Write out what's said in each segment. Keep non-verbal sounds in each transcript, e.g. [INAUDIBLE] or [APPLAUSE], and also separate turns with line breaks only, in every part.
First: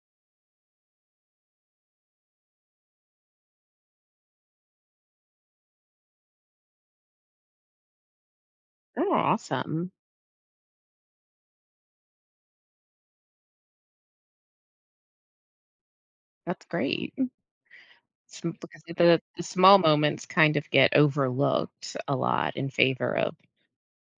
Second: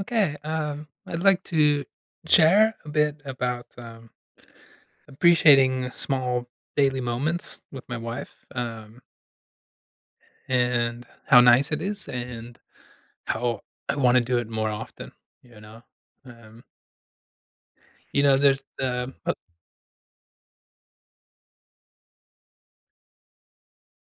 Okay, I'd like to share a bit about appreciating small daily moments with my wife
Oh, awesome.
and how nice it is and how I want to do it more often, you know. Um,
That's great.
you know,
Some,
there's
because
the
the, the small moments kind of get overlooked a lot in favor of,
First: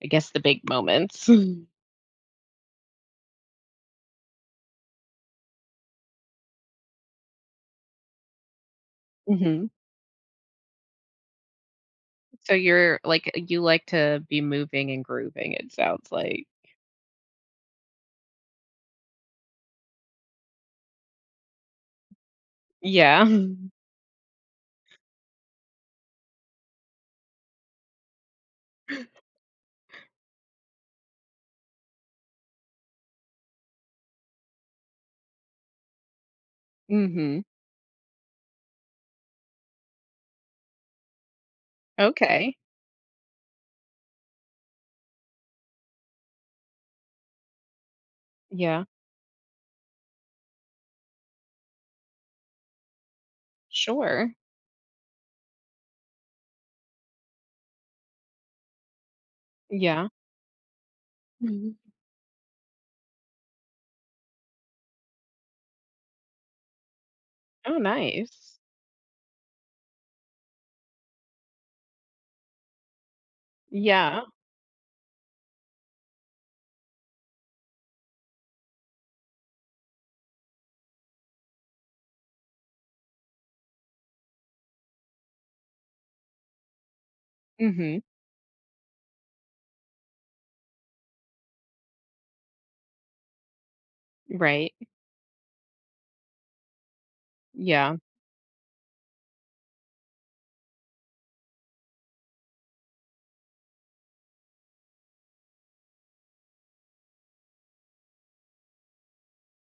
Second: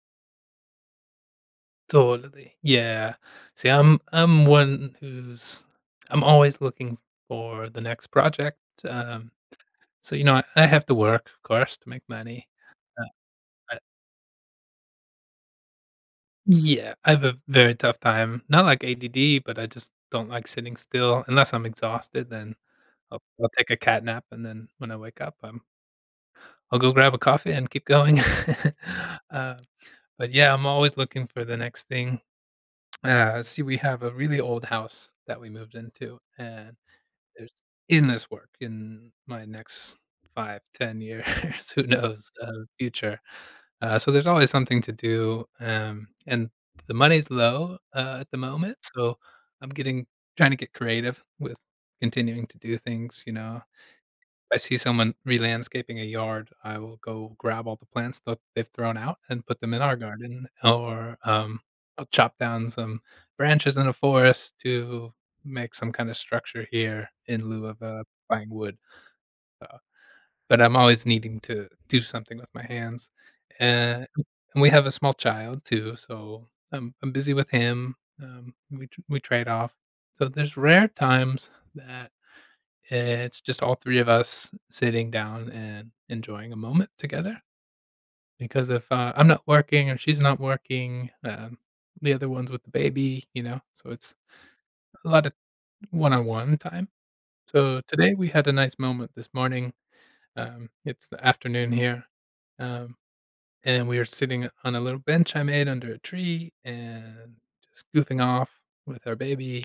I guess, the big moments. [LAUGHS]
Totally. Yeah. See, I'm one who's, I'm always looking for the next project. Um,
hmm
so I have to work, of course, to make money.
So you're like, you like to be moving and grooving, it sounds like.
Yeah, I have a very tough time. Not like ADD, but I just don't like sitting still unless I'm exhausted. Then I'll,
Yeah.
I'll take
[LAUGHS]
a cat nap, and then when I wake up, I'll go grab a coffee and keep going. [LAUGHS] uh, but yeah, I'm always looking for the next thing. See, we have a really old house that we moved into, and
hmm
there's endless work in my next 5, 10 years. [LAUGHS] Who knows
Okay.
future? So there's always something to do, and the money's low at the moment,
Yeah.
so I'm getting trying to get creative with continuing to do things. You know,
Sure.
if I see someone re-landscaping a yard, I will go grab all the plants that they've thrown out and put them in our
Yeah.
garden, or
hmm
I'll chop down some branches in a forest to make some kind of structure here in lieu
Oh,
of buying
nice.
wood, but I'm always needing to do something with my hands. Uh,
Yeah.
and we have a small child too, so I'm busy with him. We trade off. So there's rare times that it's just all three of us sitting down and enjoying a moment together.
hmm
Because if I'm not working or she's not working, the other one's with the baby, you know. So it's
Right.
a lot of one-on-one time. So
Yeah.
today we had a nice moment this morning. It's the afternoon here. Um, And we were sitting on a little bench I made under a tree and just goofing off with our baby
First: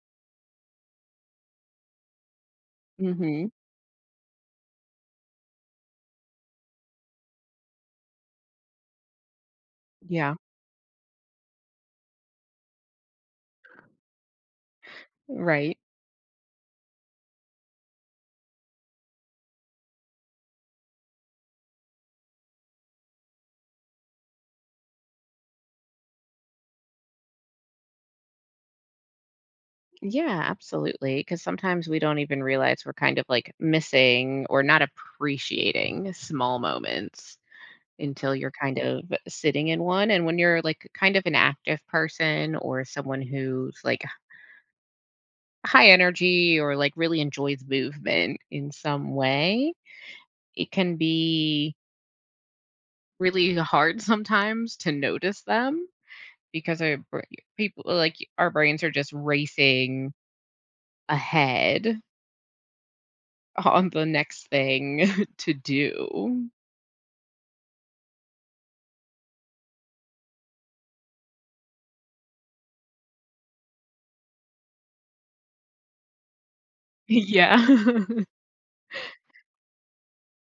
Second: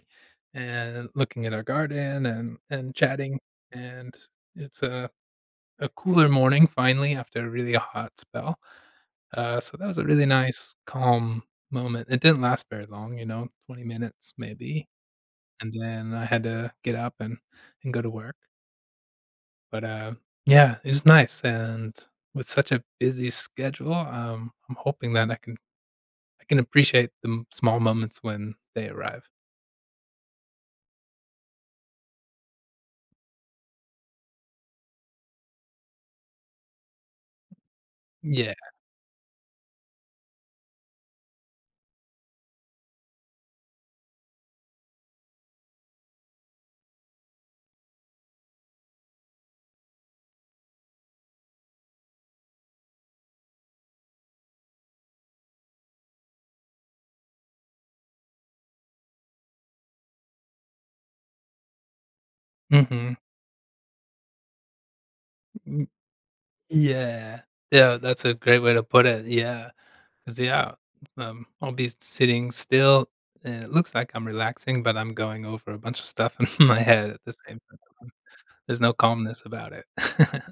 and looking at our garden and chatting.
hmm
And it's a cooler morning finally after a really hot spell. So that was a really
Yeah.
nice, calm moment. It didn't last very long, you know, 20 minutes maybe. And
Right.
then I had to get up and go to work. But yeah, it was nice. And with such a busy schedule, I'm hoping that I can appreciate the m small moments when they arrive.
Yeah, absolutely. Because sometimes we don't even realize we're kind of like missing or not appreciating small moments until you're
Yeah.
kind of sitting in one. And when you're like kind of an active person or someone who's like high energy or like really enjoys movement in some way, it can be really hard [LAUGHS] sometimes to notice them because people like our brains are just racing ahead
Mhm.
on the next thing [LAUGHS] to
Mm,
do.
yeah. Yeah, that's a great way to put it, yeah. 'Cause, yeah, I'll be sitting still, and it looks like I'm relaxing, but I'm going over a bunch of stuff in [LAUGHS] my head at the same
Yeah.
time.
[LAUGHS]
There's no calmness about it. [LAUGHS]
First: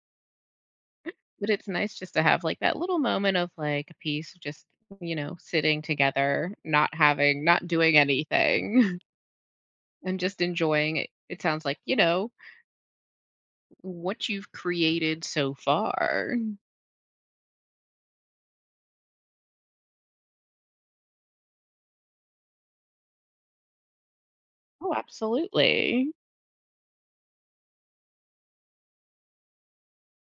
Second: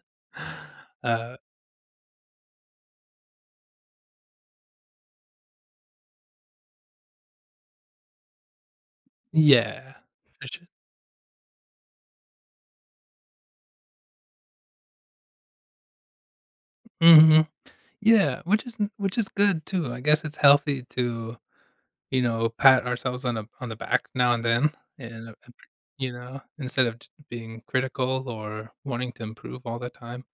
Uh,
But it's nice just to have, like, that little moment of, like, a piece just, you know, sitting together, not doing anything
yeah.
[LAUGHS] and just
For sure.
enjoying it. It sounds like, you know, what you've created so far.
Mhm. Yeah, which is n which is good too. I guess it's healthy to, you know, pat ourselves on the back now and then,
Oh,
and, you
absolutely.
know, instead of j being critical or wanting to improve all the time.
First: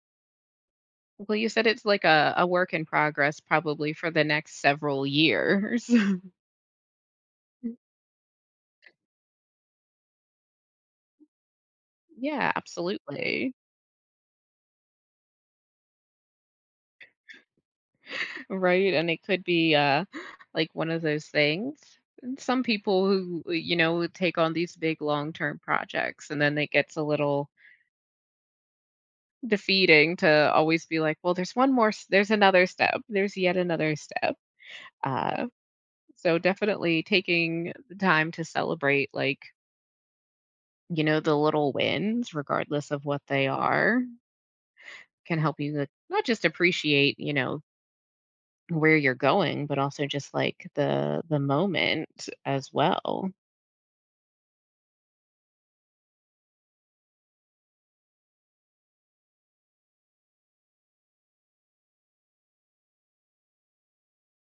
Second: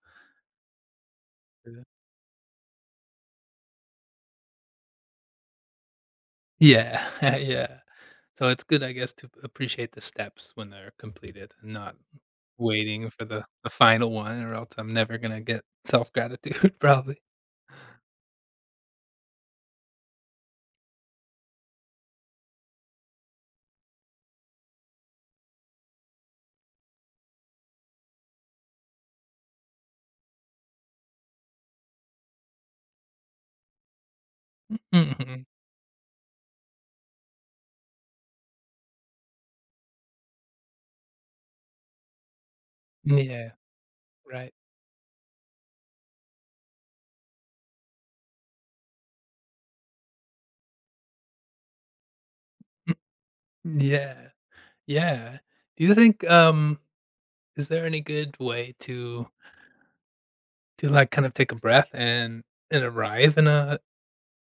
Well, you said
Yeah.
it's like a work in progress probably for the next several years. [LAUGHS]
Yeah, [LAUGHS] yeah. So it's good, I guess, to appreciate the steps when they're completed and not
Yeah,
waiting for the
absolutely.
the final one or else I'm never gonna get self-gratitude [LAUGHS] probably.
Right, and it could be like one of those things. And some people who, you know, take on these big long-term projects and then it gets a little defeating to always be like, well, there's one more, there's another step, there's yet another step.
Mhm.
Uh so definitely taking the time to celebrate like, you know, the little wins, regardless of what they
Yeah,
are,
right.
can help you like, not just appreciate, you know, where you're going, but also just like the moment as
[CLEARS THROAT]
well.
[LAUGHS] Yeah, yeah. Do you think, is there any good way to, like, kind of take a breath and arrive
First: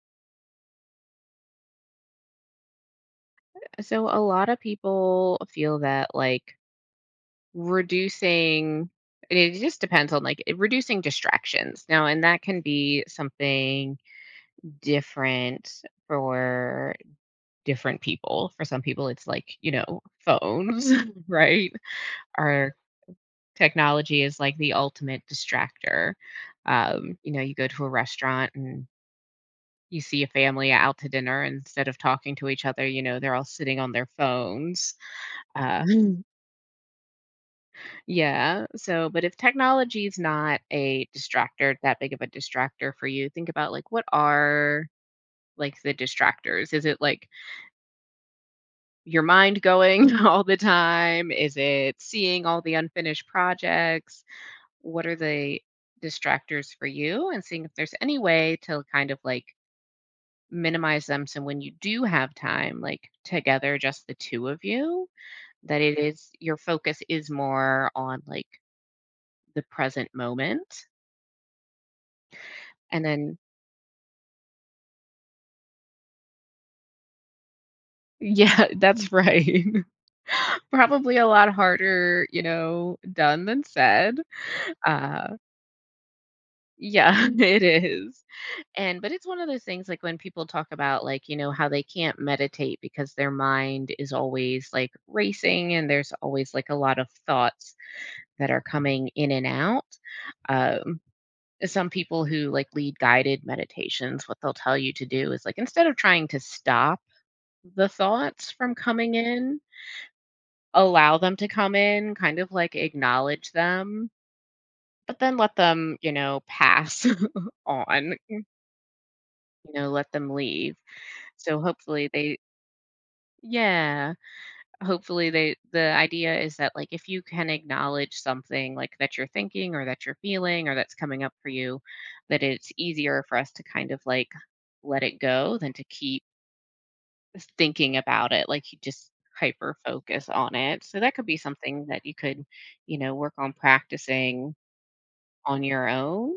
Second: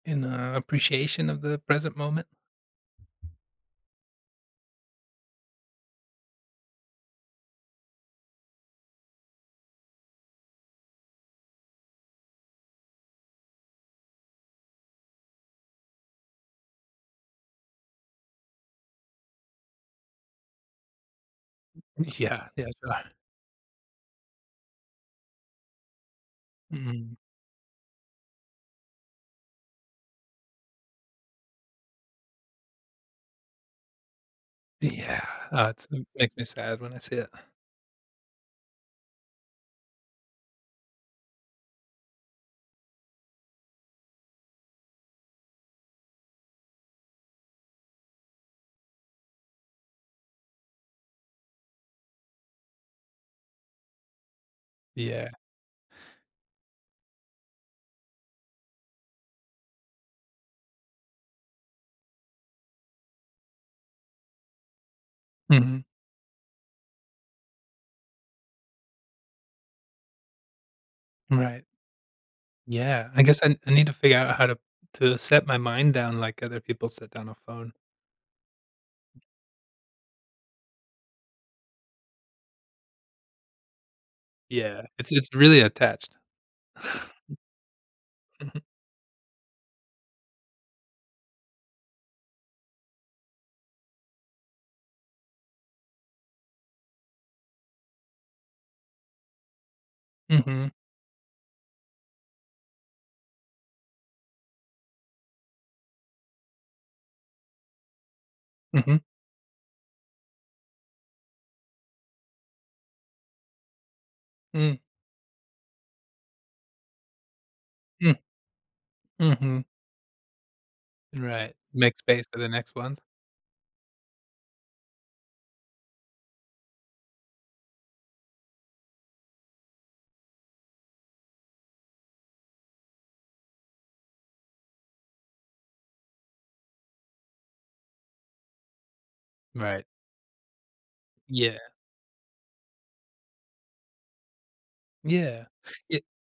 in a appreciation of the present moment?
So a lot of people feel that like reducing it just depends on like reducing distractions. Now, and that can be something different for different people. For some people, it's like, you know, phones, [LAUGHS] right?
Yeah, yeah,
Our
sure.
technology is like the ultimate distractor.
Mm.
You know, you go to a restaurant and you see a family out to dinner instead of talking to each other, you know, they're all sitting on their phones.
Yeah,
Uh,
it's it
[LAUGHS]
makes me sad when I see it.
Yeah. So, but if technology is not a distractor, that big of a distractor for you, think about like what are like the distractors? Is it like your mind going [LAUGHS] all the time? Is it seeing all the unfinished projects? What are
Yeah.
the distractors for you? And seeing if there's any way to kind of like minimize them. So when you do have time, like together, just the two of you, that
Mhm.
it is your focus is more on like the present moment.
Right.
And
Yeah, I
then
guess I need to figure out how to set my mind down like other people set down a phone.
yeah, [LAUGHS] that's right. [LAUGHS] Probably a lot harder, you know, done than said.
Yeah, it's
Uh,
really attached.
yeah, [LAUGHS]
[LAUGHS]
it is.
Mhm.
And but it's one of those things like when people talk about like, you know, how they can't meditate because their mind is always like racing and there's always like a lot of thoughts that are coming in and out.
Mhm.
Um some people who like lead guided meditations, what they'll tell you to do is like instead of trying to stop the thoughts from
Mhm.
coming in, allow them to come in, kind of, like, acknowledge them,
Mm,
but then let them, you know, pass [LAUGHS] on,
mm, mhm.
you know, let them leave.
Right.
So
Make
hopefully
space
they
for the next ones.
yeah, hopefully the idea is that, like, if you can acknowledge something, like, that you're thinking or that you're feeling or that's coming up for you, that it's easier for us to kind of, like, let it go than to keep thinking about it, like, you just hyper
Right.
focus on it. So that could be
Yeah.
something that you could, you know, work on practicing
Yeah.
on your
Ye
own?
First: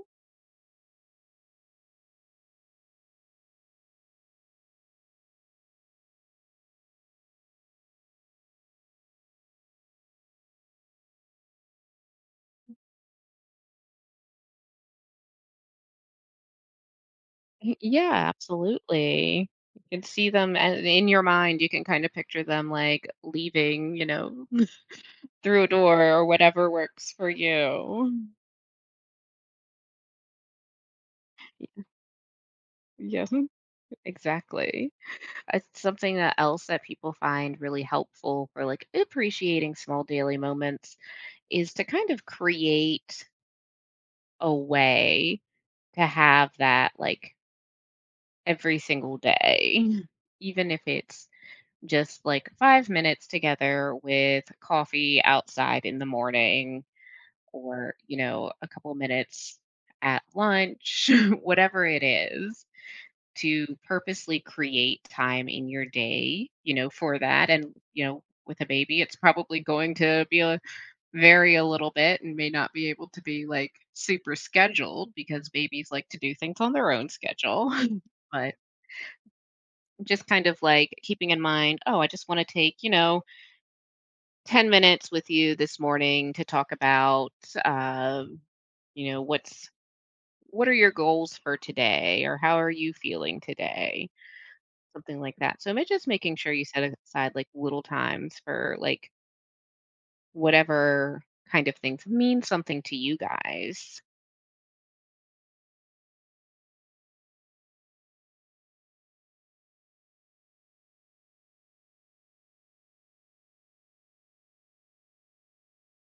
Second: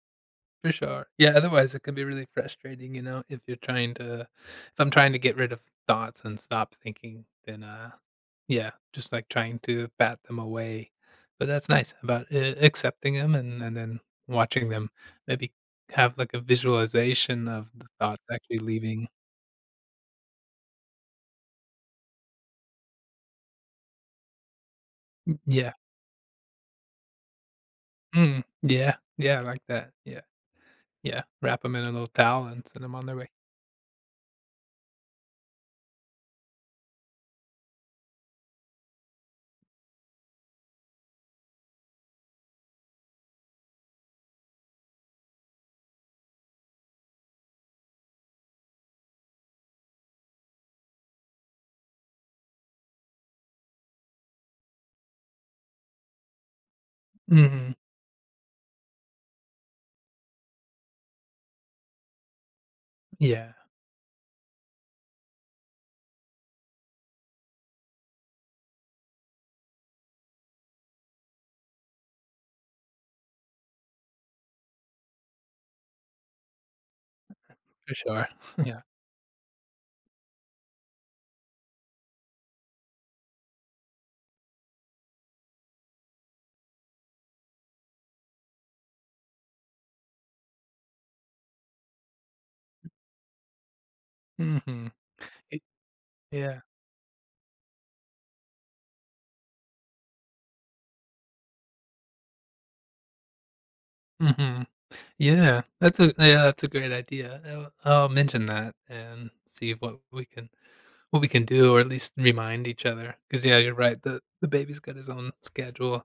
For sure. Yeah, otherwise it can be really frustrating, you know, if you're trying to if I'm trying to get rid of thoughts and stop thinking, then yeah, just like trying to bat them away. But that's nice about accepting them and then watching them maybe have like a visualization of
Y
the
Yeah,
thoughts actually leaving.
absolutely. You can see them and in your mind, you can kinda picture them, like, leaving, you know, [LAUGHS]
Mm,
through a
yeah.
door or whatever works for you.
Mm, yeah. Yeah, I like that. Yeah. Yeah. Wrap them in a little towel and send them on their way.
Yes, exactly. It's something that else that people find really helpful for, like, appreciating small daily moments is to kind of create a way to have that, like, every single day, [LAUGHS] even if it's just like 5 minutes together with coffee outside in the morning
Mhm.
or, you know, a couple minutes at lunch, [LAUGHS] whatever it is,
Yeah,
to purposely create time in your day, you know, for that. And, you know, with a baby, it's probably going to be a little bit and may not be able to be like super scheduled because babies like to do things on their own schedule.
for
[LAUGHS]
sure.
But
[LAUGHS] Yeah.
just kind of like keeping in mind, oh, I just want to take, you know, 10 minutes with you this morning to talk about um, you know what are your goals for today or how are you feeling today,
Mhm.
something like that.
It-
So just making sure
Yeah.
you set aside like little times for like whatever kind of things mean something to you guys.
Mhm. Yeah, that's a great idea. I'll mention that and see what we can, what we can do, or at least remind each other. Because yeah, you're right. The baby's got his own schedule,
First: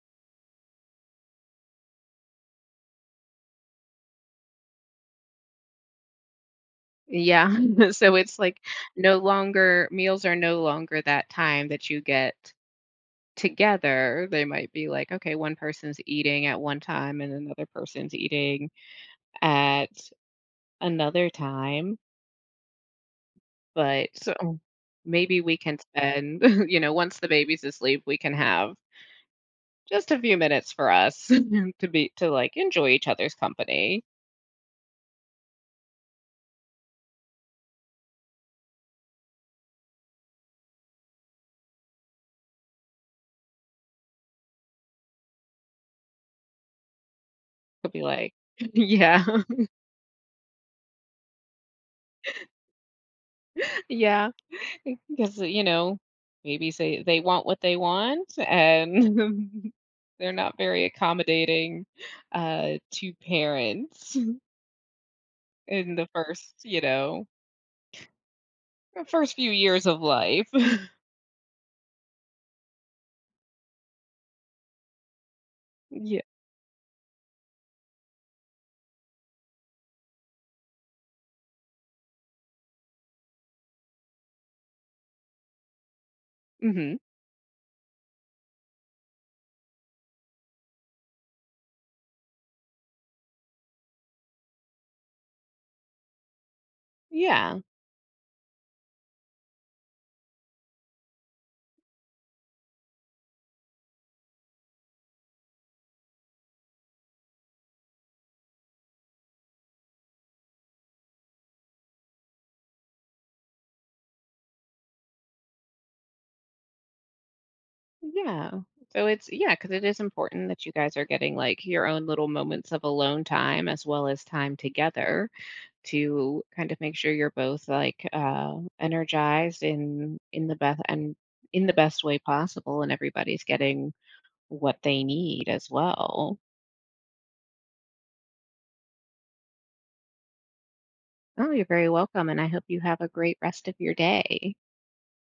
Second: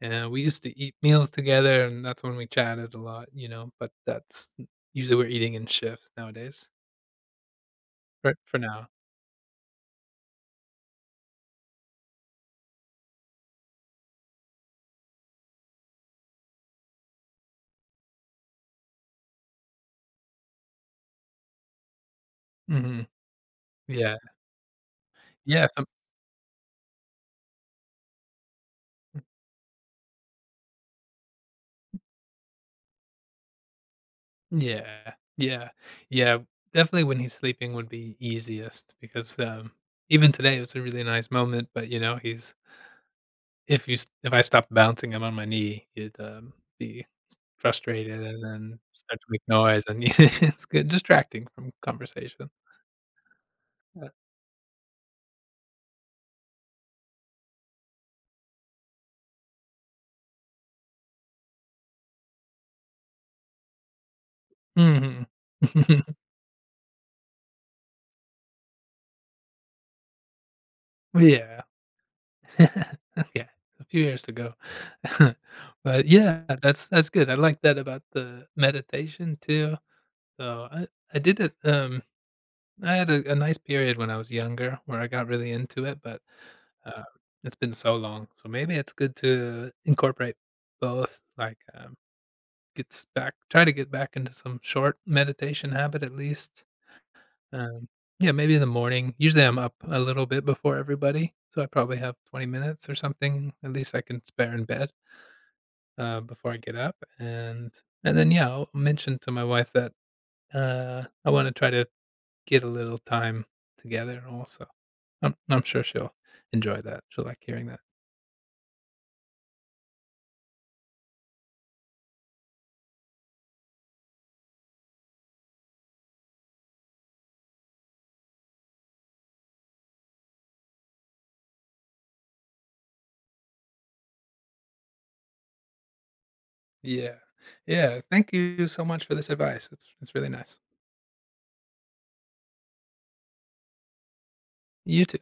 and we used to eat meals together, and that's when we chatted a lot, you know. But that's Usually we're eating in shifts nowadays.
Yeah, [LAUGHS] so it's like
For now.
no longer, meals are no longer that time that you get together. They might be like, okay, one person's eating at one time and another person's eating at another time,
Hmm
but
Yeah.
so maybe we
Yeah.
can
Some,
spend, [LAUGHS] you know, once the baby's asleep, we can have just a few minutes for us [LAUGHS] to like enjoy each other's company.
yeah. Yeah. Yeah. Definitely when he's sleeping would be easiest because even today it was a really nice moment, but you know he's if you s if I stopped bouncing him on my knee, he'd, be
Could be
frustrated
like,
and
[LAUGHS]
then start
yeah,
to make noise, and [LAUGHS] it's good distracting from conversation.
[LAUGHS]
Yeah.
yeah, because you know, maybe say they want what they want and [LAUGHS] they're not very accommodating to parents [LAUGHS]
Mhm.
in the
[LAUGHS]
first, you know, first few years of life.
Yeah. [LAUGHS] Okay, a few years to go. [LAUGHS] But,
[LAUGHS] Yeah.
yeah, that's good. I like that about the meditation too. So I did it, I had a nice period when I was younger where I got really into it, but
hmm
um, it's been so long. So maybe it's good to incorporate both. Like, gets back, try to get back into some short meditation habit at least.
Yeah.
Um, yeah, maybe in the morning. Usually I'm up a little bit before everybody, so I probably have 20 minutes or something. At least I can spare in bed before I get up, and then yeah, I'll mention to my wife that I want to try to get a little time together also. I'm sure she'll enjoy that. She'll like hearing that.
Yeah. So it's yeah, because it is important that you guys are getting like your own little moments of alone time as well as time together to kind of make sure you're both like energized in the best and in the best way possible, and everybody's getting what they need as well.
Yeah. Yeah, thank you so much for this advice. It's really nice.
Oh, you're very welcome, and I hope you have a great rest of your day.
You too.